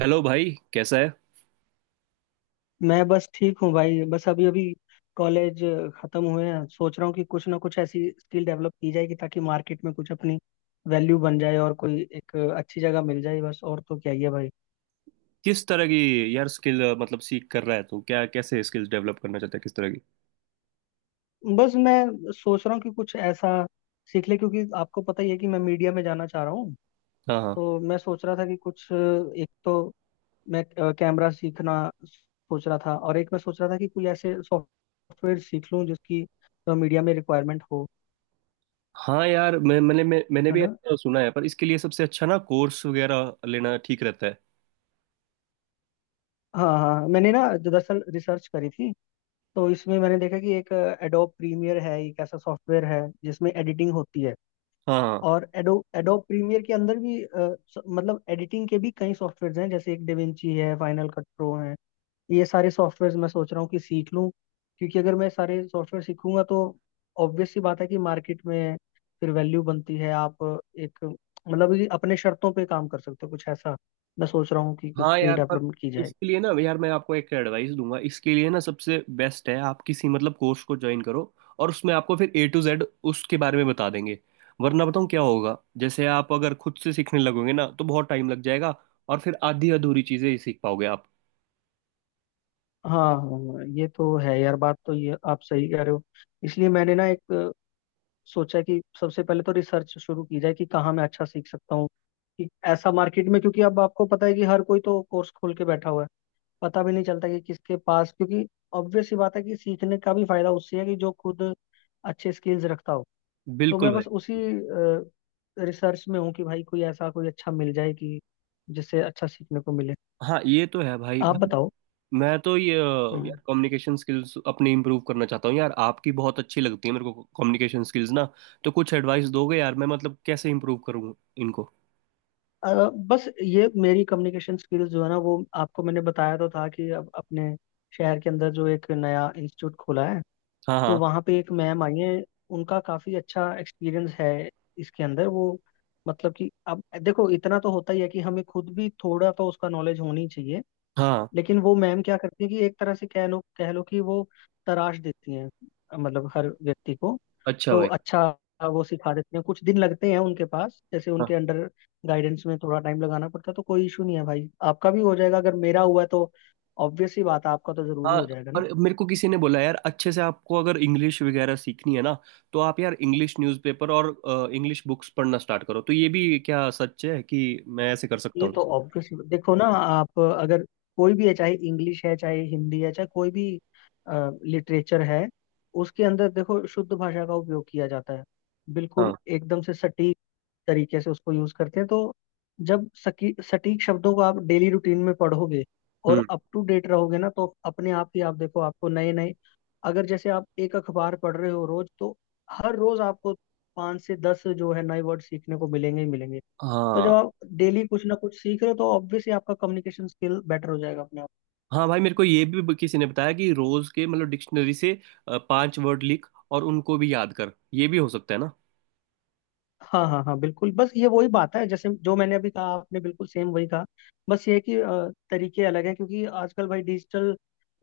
Hello भाई कैसा है? मैं बस ठीक हूँ भाई। बस अभी अभी कॉलेज खत्म हुए हैं। सोच रहा हूँ कि कुछ ना कुछ ऐसी स्किल डेवलप की जाएगी ताकि मार्केट में कुछ अपनी वैल्यू बन जाए और कोई एक अच्छी जगह मिल जाए। बस और तो क्या ही है भाई। किस तरह की? यार स्किल मतलब सीख कर रहा है तू? क्या कैसे स्किल्स डेवलप करना चाहता है? किस तरह की? बस मैं सोच रहा हूँ कि कुछ ऐसा सीख ले, क्योंकि आपको पता ही है कि मैं मीडिया में जाना चाह रहा हूँ। हाँ हाँ। तो मैं सोच रहा था कि कुछ एक तो मैं कैमरा सीखना सोच रहा था, और एक मैं सोच रहा था कि कोई ऐसे सॉफ्टवेयर सीख लूँ जिसकी मीडिया में रिक्वायरमेंट हो, हाँ यार मैंने है भी ना। ऐसा सुना है पर इसके लिए सबसे अच्छा ना कोर्स वगैरह लेना ठीक रहता है। हाँ हाँ हाँ। मैंने ना दरअसल रिसर्च करी थी, तो इसमें मैंने देखा कि एक एडोब प्रीमियर है, एक ऐसा सॉफ्टवेयर है जिसमें एडिटिंग होती है। हाँ हाँ और एडोब प्रीमियर के अंदर भी मतलब एडिटिंग के भी कई सॉफ्टवेयर हैं, जैसे एक डेविंची है, फाइनल कट प्रो है। ये सारे सॉफ्टवेयर मैं सोच रहा हूँ कि सीख लूँ, क्योंकि अगर मैं सारे सॉफ्टवेयर सीखूंगा तो ऑब्वियस सी बात है कि मार्केट में फिर वैल्यू बनती है। आप एक मतलब कि अपने शर्तों पे काम कर सकते हो। कुछ ऐसा मैं सोच रहा हूँ कि कुछ हाँ। स्किल यार पर डेवलपमेंट की जाए। इसके लिए ना यार मैं आपको एक एडवाइस दूंगा। इसके लिए ना सबसे बेस्ट है आप किसी मतलब कोर्स को ज्वाइन करो। और उसमें आपको फिर ए टू जेड उसके बारे में बता देंगे। वरना बताऊँ क्या होगा, जैसे आप अगर खुद से सीखने लगोगे ना तो बहुत टाइम लग जाएगा। और फिर आधी अधूरी चीजें ही सीख पाओगे आप। हाँ हाँ, ये तो है यार, बात तो ये आप सही कह रहे हो। इसलिए मैंने ना सोचा कि सबसे पहले तो रिसर्च शुरू की जाए कि कहाँ मैं अच्छा सीख सकता हूँ, कि ऐसा मार्केट में, क्योंकि अब आपको पता है कि हर कोई तो कोर्स खोल के बैठा हुआ है। पता भी नहीं चलता कि किसके पास, क्योंकि ऑब्वियस सी बात है कि सीखने का भी फायदा उससे है कि जो खुद अच्छे स्किल्स रखता हो। तो बिल्कुल मैं भाई। बस उसी रिसर्च में हूँ कि भाई कोई ऐसा कोई अच्छा मिल जाए कि जिससे अच्छा सीखने को मिले। हाँ ये तो है भाई आप भाई। बताओ। मैं तो ये हम्म। यार कम्युनिकेशन स्किल्स अपनी इंप्रूव करना चाहता हूँ। यार आपकी बहुत अच्छी लगती है मेरे को कम्युनिकेशन स्किल्स ना। तो कुछ एडवाइस दोगे यार? मैं मतलब कैसे इंप्रूव करूँ इनको? अ, बस ये मेरी कम्युनिकेशन स्किल्स जो है ना, वो आपको मैंने बताया तो था कि अब अपने शहर के अंदर जो एक नया इंस्टीट्यूट खुला है, हाँ तो हाँ वहाँ पे एक मैम आई है। उनका काफ़ी अच्छा एक्सपीरियंस है। इसके अंदर वो मतलब कि अब देखो, इतना तो होता ही है कि हमें खुद भी थोड़ा तो उसका नॉलेज होनी चाहिए, हाँ। लेकिन वो मैम क्या करती हैं कि एक तरह से कह लो कि वो तराश देती हैं, मतलब हर व्यक्ति को। अच्छा तो भाई। अच्छा, वो सिखा देती हैं। कुछ दिन लगते हैं उनके पास, जैसे हाँ उनके अंडर गाइडेंस में थोड़ा टाइम लगाना पड़ता है। तो कोई इशू नहीं है भाई, आपका भी हो जाएगा। अगर मेरा हुआ है तो ऑब्वियस सी बात है, आपका तो जरूरी हाँ। हो जाएगा ना। और मेरे को किसी ने बोला, यार अच्छे से आपको अगर इंग्लिश वगैरह सीखनी है ना, तो आप यार इंग्लिश न्यूज़पेपर और इंग्लिश बुक्स पढ़ना स्टार्ट करो। तो ये भी क्या सच है कि मैं ऐसे कर सकता ये हूँ? तो ऑब्वियस, देखो ना, आप अगर कोई भी है, चाहे इंग्लिश है, चाहे हिंदी है, चाहे कोई भी लिटरेचर है, उसके अंदर देखो शुद्ध भाषा का उपयोग किया जाता है। बिल्कुल हाँ। एकदम से सटीक तरीके से उसको यूज करते हैं। तो जब सकी सटीक शब्दों को आप डेली रूटीन में पढ़ोगे हम्म। और अप टू डेट रहोगे ना, तो अपने आप ही, आप देखो, आपको नए नए, अगर जैसे आप एक अखबार पढ़ रहे हो रोज, तो हर रोज आपको 5 से 10 जो है नए वर्ड सीखने को मिलेंगे ही मिलेंगे। तो जब हाँ। आप डेली कुछ ना कुछ सीख रहे हो तो ऑब्वियसली आपका कम्युनिकेशन स्किल बेटर हो जाएगा अपने आप। हाँ भाई, मेरे को ये भी किसी ने बताया कि रोज के मतलब डिक्शनरी से पांच वर्ड लिख और उनको भी याद कर। ये भी हो सकता है ना? हाँ हाँ हाँ बिल्कुल। बस ये वही बात है, जैसे जो मैंने अभी कहा, आपने बिल्कुल सेम वही कहा। बस ये है कि तरीके अलग हैं, क्योंकि आजकल भाई डिजिटल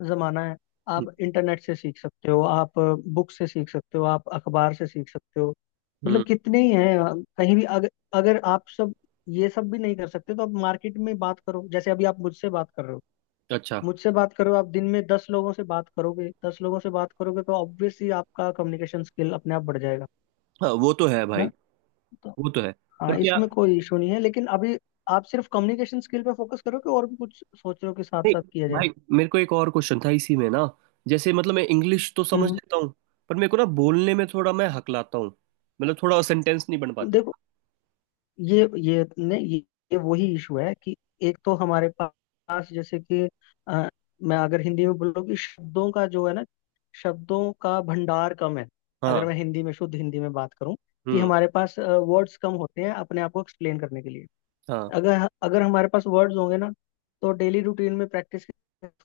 जमाना है। आप इंटरनेट से सीख सकते हो, आप बुक से सीख सकते हो, आप अखबार से सीख सकते हो, हम्म। मतलब कितने ही हैं। कहीं भी, अगर अगर आप सब ये सब भी नहीं कर सकते तो आप मार्केट में बात करो, जैसे अभी आप मुझसे बात कर रहे हो। अच्छा। मुझसे बात करो, आप दिन में 10 लोगों से बात करोगे, 10 लोगों से बात करोगे, तो ऑब्वियसली आपका कम्युनिकेशन स्किल अपने आप बढ़ जाएगा। हाँ, वो तो है है भाई। ना। तो वो तो है। पर हाँ, क्या? इसमें कोई इशू नहीं है, लेकिन अभी आप सिर्फ कम्युनिकेशन स्किल पे फोकस करोगे, और भी कुछ सोच रहे हो कि साथ नहीं साथ किया जाए। भाई। मेरे को एक और क्वेश्चन था इसी में ना। जैसे मतलब मैं इंग्लिश तो हम्म समझ हम्म। लेता हूँ। पर मेरे को ना बोलने में थोड़ा मैं हकलाता हूँ। मतलब थोड़ा सेंटेंस नहीं बन पाते। देखो, ये नहीं ये, ये वही इशू है कि एक तो हमारे पास, जैसे कि अ, मैं अगर हिंदी में बोलूँ कि शब्दों का जो है ना, शब्दों का भंडार कम है। अगर हाँ। मैं हिंदी में, शुद्ध हिंदी में बात करूँ कि हम्म। हमारे पास वर्ड्स कम होते हैं अपने आप को एक्सप्लेन करने के लिए। हाँ अगर अगर हमारे पास वर्ड्स होंगे ना, तो डेली रूटीन में प्रैक्टिस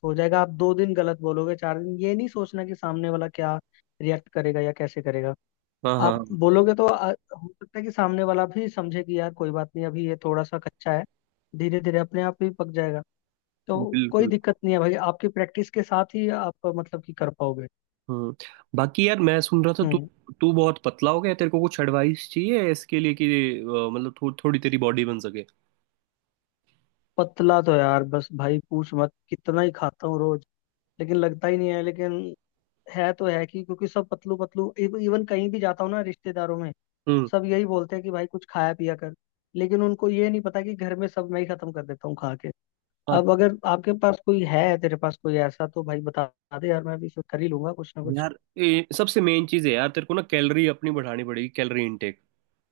हो जाएगा। आप 2 दिन गलत बोलोगे, 4 दिन, ये नहीं सोचना कि सामने वाला क्या रिएक्ट करेगा या कैसे करेगा। हाँ हाँ। आप हाँ, बोलोगे तो, हो सकता है कि सामने वाला भी समझे कि यार कोई बात नहीं, अभी ये थोड़ा सा कच्चा है, धीरे धीरे अपने आप ही पक जाएगा। तो कोई बिल्कुल। दिक्कत नहीं है भाई, आपकी प्रैक्टिस के साथ ही आप मतलब कि कर पाओगे। हम्म। बाकी यार मैं सुन रहा था तू। हम्म। तू बहुत पतला हो गया। तेरे को कुछ एडवाइस चाहिए इसके लिए कि मतलब थोड़ी तेरी बॉडी बन सके। पतला तो यार बस भाई पूछ मत, कितना ही खाता हूँ रोज, लेकिन लगता ही नहीं है। लेकिन है तो है कि, क्योंकि सब पतलू पतलू, इवन कहीं भी जाता हूँ ना रिश्तेदारों में, हम्म। सब यही बोलते हैं कि भाई कुछ खाया पिया कर। लेकिन उनको ये नहीं पता कि घर में सब मैं ही खत्म कर देता हूँ खा के। हाँ, अब अगर आपके पास कोई है, तेरे पास कोई ऐसा तो भाई बता दे यार, मैं भी फिर कर ही लूंगा कुछ ना कुछ। यार सबसे मेन चीज़ है यार। तेरे को ना कैलोरी अपनी बढ़ानी पड़ेगी। कैलोरी इनटेक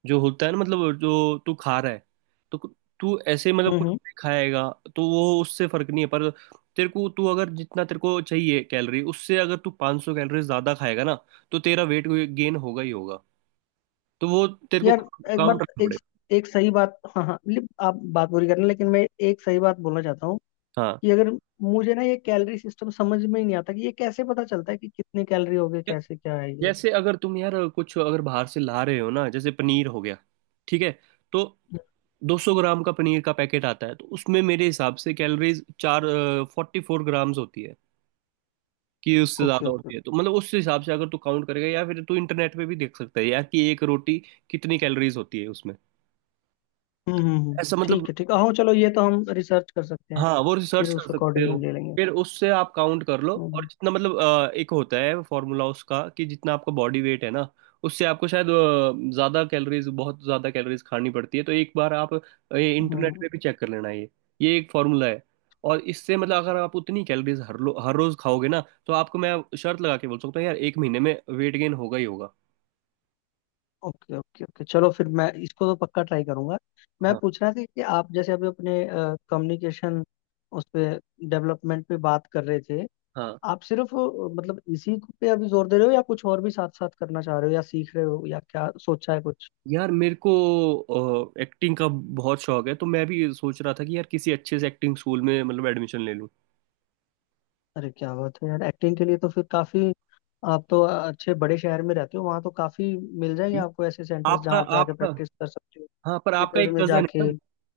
जो होता है ना, मतलब जो तू खा रहा है, तो तू ऐसे मतलब हम्म कुछ हम्म। भी खाएगा तो वो उससे फर्क नहीं है। पर तेरे को, तू अगर जितना तेरे को चाहिए कैलोरी उससे अगर तू 500 कैलोरी ज्यादा खाएगा ना तो तेरा वेट गेन होगा ही होगा। तो वो तेरे को यार एक बात काउंट रखना एक पड़ेगा। एक सही बात, हाँ हाँ मतलब आप बात पूरी करना, लेकिन मैं एक सही बात बोलना चाहता हूँ हाँ। कि अगर, मुझे ना ये कैलोरी सिस्टम समझ में ही नहीं आता कि ये कैसे पता चलता है कि कितने कैलोरी हो गए, कैसे क्या है ये। जैसे अगर तुम यार कुछ अगर बाहर से ला रहे हो ना, जैसे पनीर हो गया, ठीक है, तो 200 ग्राम का पनीर का पैकेट आता है तो उसमें मेरे हिसाब से कैलोरीज चार फोर्टी फोर ग्राम्स होती है। कि उससे ओके ज्यादा ओके। होती है, तो मतलब उस हिसाब से अगर तू काउंट करेगा या फिर तू इंटरनेट पे भी देख सकता है यार कि एक रोटी कितनी कैलोरीज होती है उसमें। ऐसा मतलब। ठीक है ठीक है, हाँ चलो, ये तो हम रिसर्च कर सकते हैं। हाँ, वो फिर रिसर्च उस कर सकते हो। अकॉर्डिंग ले लेंगे। फिर उससे आप काउंट कर लो और हम्म जितना मतलब एक होता है फॉर्मूला उसका कि जितना आपका बॉडी वेट है ना उससे आपको शायद ज्यादा कैलोरीज, बहुत ज्यादा कैलोरीज खानी पड़ती है। तो एक बार आप ये इंटरनेट हम्म। पे भी चेक कर लेना। ये एक फॉर्मूला है। और इससे मतलब अगर आप उतनी कैलोरीज हर लो हर रोज खाओगे ना तो आपको मैं शर्त लगा के बोल सकता हूँ यार एक महीने में वेट गेन होगा ही होगा। ओके ओके ओके, चलो फिर मैं इसको तो पक्का ट्राई करूंगा। मैं हाँ। पूछ रहा था कि आप जैसे अभी अपने कम्युनिकेशन, उस पे, डेवलपमेंट पे बात कर रहे थे, हाँ। आप सिर्फ मतलब इसी पे अभी जोर दे रहे हो या कुछ और भी साथ साथ करना चाह रहे हो या सीख रहे हो, या क्या सोचा है कुछ। यार मेरे को एक्टिंग का बहुत शौक है तो मैं भी सोच रहा था कि यार किसी अच्छे से एक्टिंग स्कूल में मतलब एडमिशन ले लूं। अरे क्या बात है यार, एक्टिंग के लिए तो फिर काफी, आप तो अच्छे बड़े शहर में रहते हो, वहां तो काफी मिल जाएंगे आपको ऐसे सेंटर्स आपका जहाँ आप जाके आपका प्रैक्टिस कर सकते हो, हाँ, पर आपका थिएटर्स एक में कजन है जाके। ना।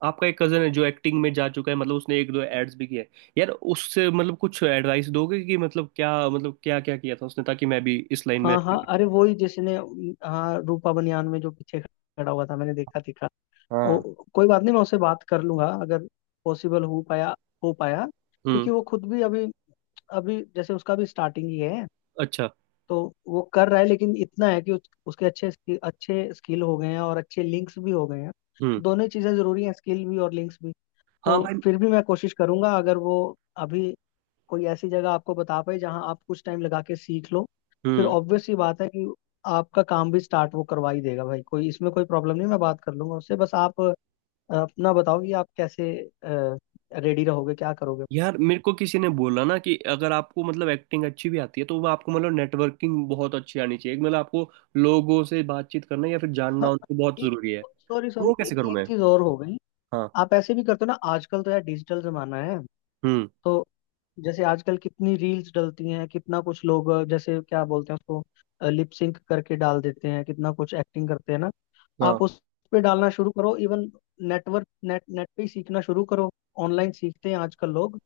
आपका एक कजन है जो एक्टिंग में जा चुका है, मतलब उसने एक दो एड्स भी किया है। यार उससे मतलब कुछ एडवाइस दोगे कि मतलब क्या, मतलब क्या क्या किया था उसने, ताकि मैं भी इस लाइन में हाँ हाँ, अच्छा अरे वो ही जिसने, हाँ रूपा बनियान में जो पीछे खड़ा हुआ था, मैंने देखा दिखा। करूं। हाँ। वो कोई बात नहीं, मैं उससे बात कर लूंगा अगर पॉसिबल हो पाया हो पाया, हम्म। क्योंकि वो खुद भी अभी अभी, जैसे उसका भी स्टार्टिंग ही है। अच्छा। तो वो कर रहा है, लेकिन इतना है कि उसके अच्छे स्किल, अच्छे स्किल हो गए हैं, और अच्छे लिंक्स भी हो गए हैं। हम्म। दोनों ही चीजें जरूरी हैं, स्किल भी और लिंक्स भी। तो हाँ भाई। फिर भी मैं कोशिश करूंगा, अगर वो अभी कोई ऐसी जगह आपको बता पाए जहाँ आप कुछ टाइम लगा के सीख लो, फिर हम्म। ऑब्वियस सी बात है कि आपका काम भी स्टार्ट वो करवा ही देगा भाई, कोई इसमें कोई प्रॉब्लम नहीं, मैं बात कर लूंगा उससे। बस आप अपना बताओ कि आप कैसे रेडी रहोगे, क्या करोगे। यार मेरे को किसी ने बोला ना कि अगर आपको मतलब एक्टिंग अच्छी भी आती है तो वो आपको मतलब नेटवर्किंग बहुत अच्छी आनी चाहिए, मतलब आपको लोगों से बातचीत करना या फिर जानना हाँ, उनको बहुत एक, जरूरी है। सॉरी वो सॉरी, कैसे करूँ एक मैं? चीज और हो गई। हाँ। आप ऐसे भी करते हो ना, आजकल तो यार डिजिटल जमाना है, हम्म। तो जैसे आजकल कितनी रील्स डलती हैं, कितना कुछ लोग, जैसे क्या बोलते हैं उसको, लिप सिंक करके डाल देते हैं, कितना कुछ एक्टिंग करते हैं ना। हाँ आप उस पे डालना शुरू करो, इवन नेट पे ही सीखना शुरू करो, ऑनलाइन सीखते हैं आजकल लोग।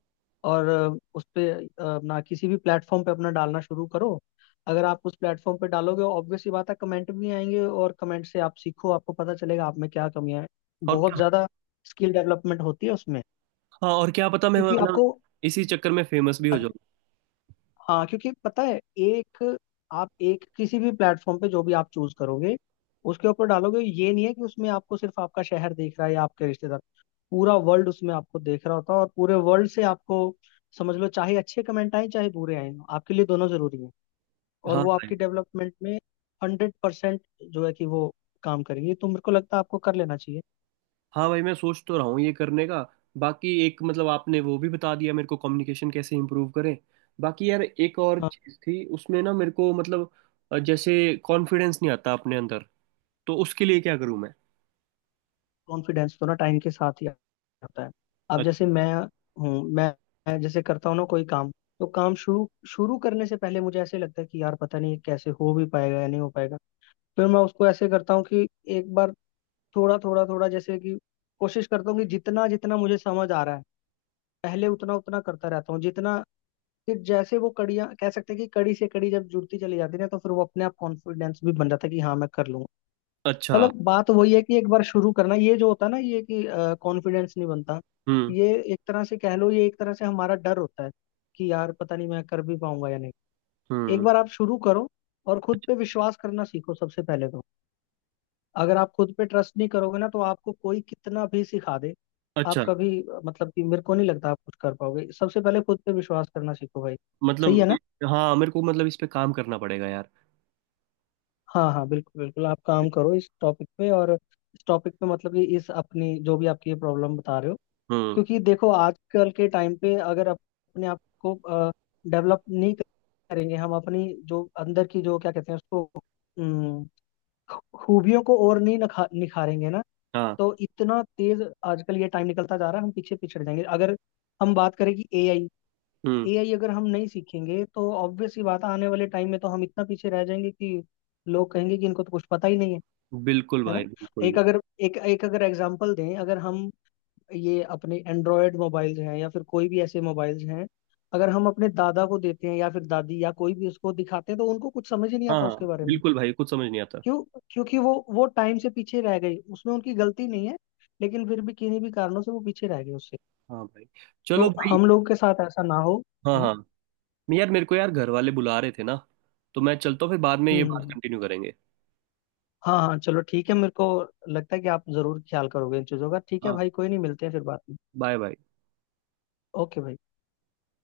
और उस पे, अपना किसी भी प्लेटफॉर्म पे अपना डालना शुरू करो। अगर आप उस प्लेटफॉर्म पे डालोगे, ऑब्वियस सी बात है कमेंट भी आएंगे, और कमेंट से आप सीखो, आपको पता चलेगा आप में क्या कमियां हैं। और बहुत ज्यादा स्किल डेवलपमेंट होती है उसमें, हाँ और क्या पता, मैं क्योंकि मतलब आपको, इसी चक्कर में फेमस भी हो जाऊँ। हाँ, क्योंकि पता है एक, आप एक किसी भी प्लेटफॉर्म पे जो भी आप चूज करोगे, उसके ऊपर डालोगे, ये नहीं है कि उसमें आपको सिर्फ आपका शहर दिख रहा है या आपके रिश्तेदार, पूरा वर्ल्ड उसमें आपको देख रहा होता है, और पूरे वर्ल्ड से आपको, समझ लो, चाहे अच्छे कमेंट आए, चाहे बुरे आए, आपके लिए दोनों जरूरी है, और हाँ वो भाई। आपकी डेवलपमेंट में 100% जो है कि वो काम करेंगे। तो मेरे को लगता है आपको कर लेना चाहिए। हाँ भाई मैं सोच तो रहा हूँ ये करने का। बाकी एक मतलब आपने वो भी बता दिया मेरे को, कम्युनिकेशन कैसे इम्प्रूव करें। बाकी यार एक और चीज़ थी उसमें ना, मेरे को मतलब जैसे कॉन्फिडेंस नहीं आता अपने अंदर। तो उसके लिए क्या करूँ मैं? कॉन्फिडेंस तो ना टाइम के साथ ही आता है। अब अ- जैसे हूँ मैं मैं जैसे करता हूँ ना कोई काम, तो काम शुरू शुरू करने से पहले मुझे ऐसे लगता है कि यार पता नहीं ये कैसे हो भी पाएगा या नहीं हो पाएगा। फिर मैं उसको ऐसे करता हूँ कि एक बार थोड़ा थोड़ा थोड़ा, जैसे कि कोशिश करता हूँ कि जितना जितना मुझे समझ आ रहा है, पहले उतना उतना करता रहता हूँ, जितना फिर, जैसे वो कड़ियाँ कह सकते हैं कि कड़ी से कड़ी जब जुड़ती चली जाती है ना, तो फिर वो अपने आप कॉन्फिडेंस भी बन जाता है कि हाँ मैं कर लूंगा। अच्छा। मतलब बात वही है कि एक बार शुरू करना, ये जो होता है ना, ये कि कॉन्फिडेंस नहीं बनता, हम्म। ये एक तरह से कह लो, ये एक तरह से हमारा डर होता है कि यार पता नहीं मैं कर भी पाऊंगा या नहीं। एक हम्म। बार आप शुरू करो, और खुद पे विश्वास करना सीखो सबसे पहले तो। अगर आप खुद पे ट्रस्ट नहीं करोगे ना, तो आपको कोई कितना भी सिखा दे, आप अच्छा। कभी मतलब कि मेरे को नहीं लगता आप कुछ कर पाओगे। सबसे पहले खुद पे विश्वास करना सीखो भाई, सही मतलब। है ना। हाँ, मेरे को मतलब इस पे काम करना पड़ेगा यार। हाँ हाँ बिल्कुल बिल्कुल, आप काम करो इस टॉपिक पे, और इस टॉपिक पे मतलब कि इस अपनी, जो भी आपकी ये प्रॉब्लम बता रहे हो, हम्म। क्योंकि देखो आजकल के टाइम पे अगर अपने आप को डेवलप नहीं करेंगे हम, अपनी जो अंदर की जो क्या कहते हैं उसको, अम, खूबियों को, और नहीं निखारेंगे ना, हाँ। तो इतना तेज आजकल ये टाइम निकलता जा रहा है, हम पीछे पिछड़ जाएंगे। अगर हम बात करें कि एआई, हम्म। एआई अगर हम नहीं सीखेंगे तो ऑब्वियस सी बात है, आने वाले टाइम में तो हम इतना पीछे रह जाएंगे कि लोग कहेंगे कि इनको तो कुछ पता ही नहीं है। बिल्कुल है भाई, ना। बिल्कुल। एक अगर एक एक अगर एग्जांपल दें, अगर हम ये अपने एंड्रॉयड मोबाइल्स हैं या फिर कोई भी ऐसे मोबाइल्स हैं, अगर हम अपने दादा को देते हैं या फिर दादी, या कोई भी उसको दिखाते हैं, तो उनको कुछ समझ ही नहीं आता हाँ। उसके बारे में। बिल्कुल भाई, कुछ समझ नहीं आता। क्यों? क्योंकि वो टाइम से पीछे रह गई, उसमें उनकी गलती नहीं है, लेकिन फिर भी किन्हीं भी कारणों से वो पीछे रह गए उससे। हाँ भाई। तो चलो भाई। हम लोगों के साथ ऐसा ना हो, हाँ है ना। हाँ। मैं यार, मेरे को यार घर वाले बुला रहे थे ना, तो मैं चलता हूँ, फिर बाद में हम्म ये हम्म, बात हम्म। कंटिन्यू करेंगे। हाँ हाँ चलो ठीक है, मेरे को लगता है कि आप जरूर ख्याल करोगे इन चीजों का। ठीक है हाँ। भाई, कोई नहीं, मिलते हैं फिर बात में। Bye bye. ओके भाई।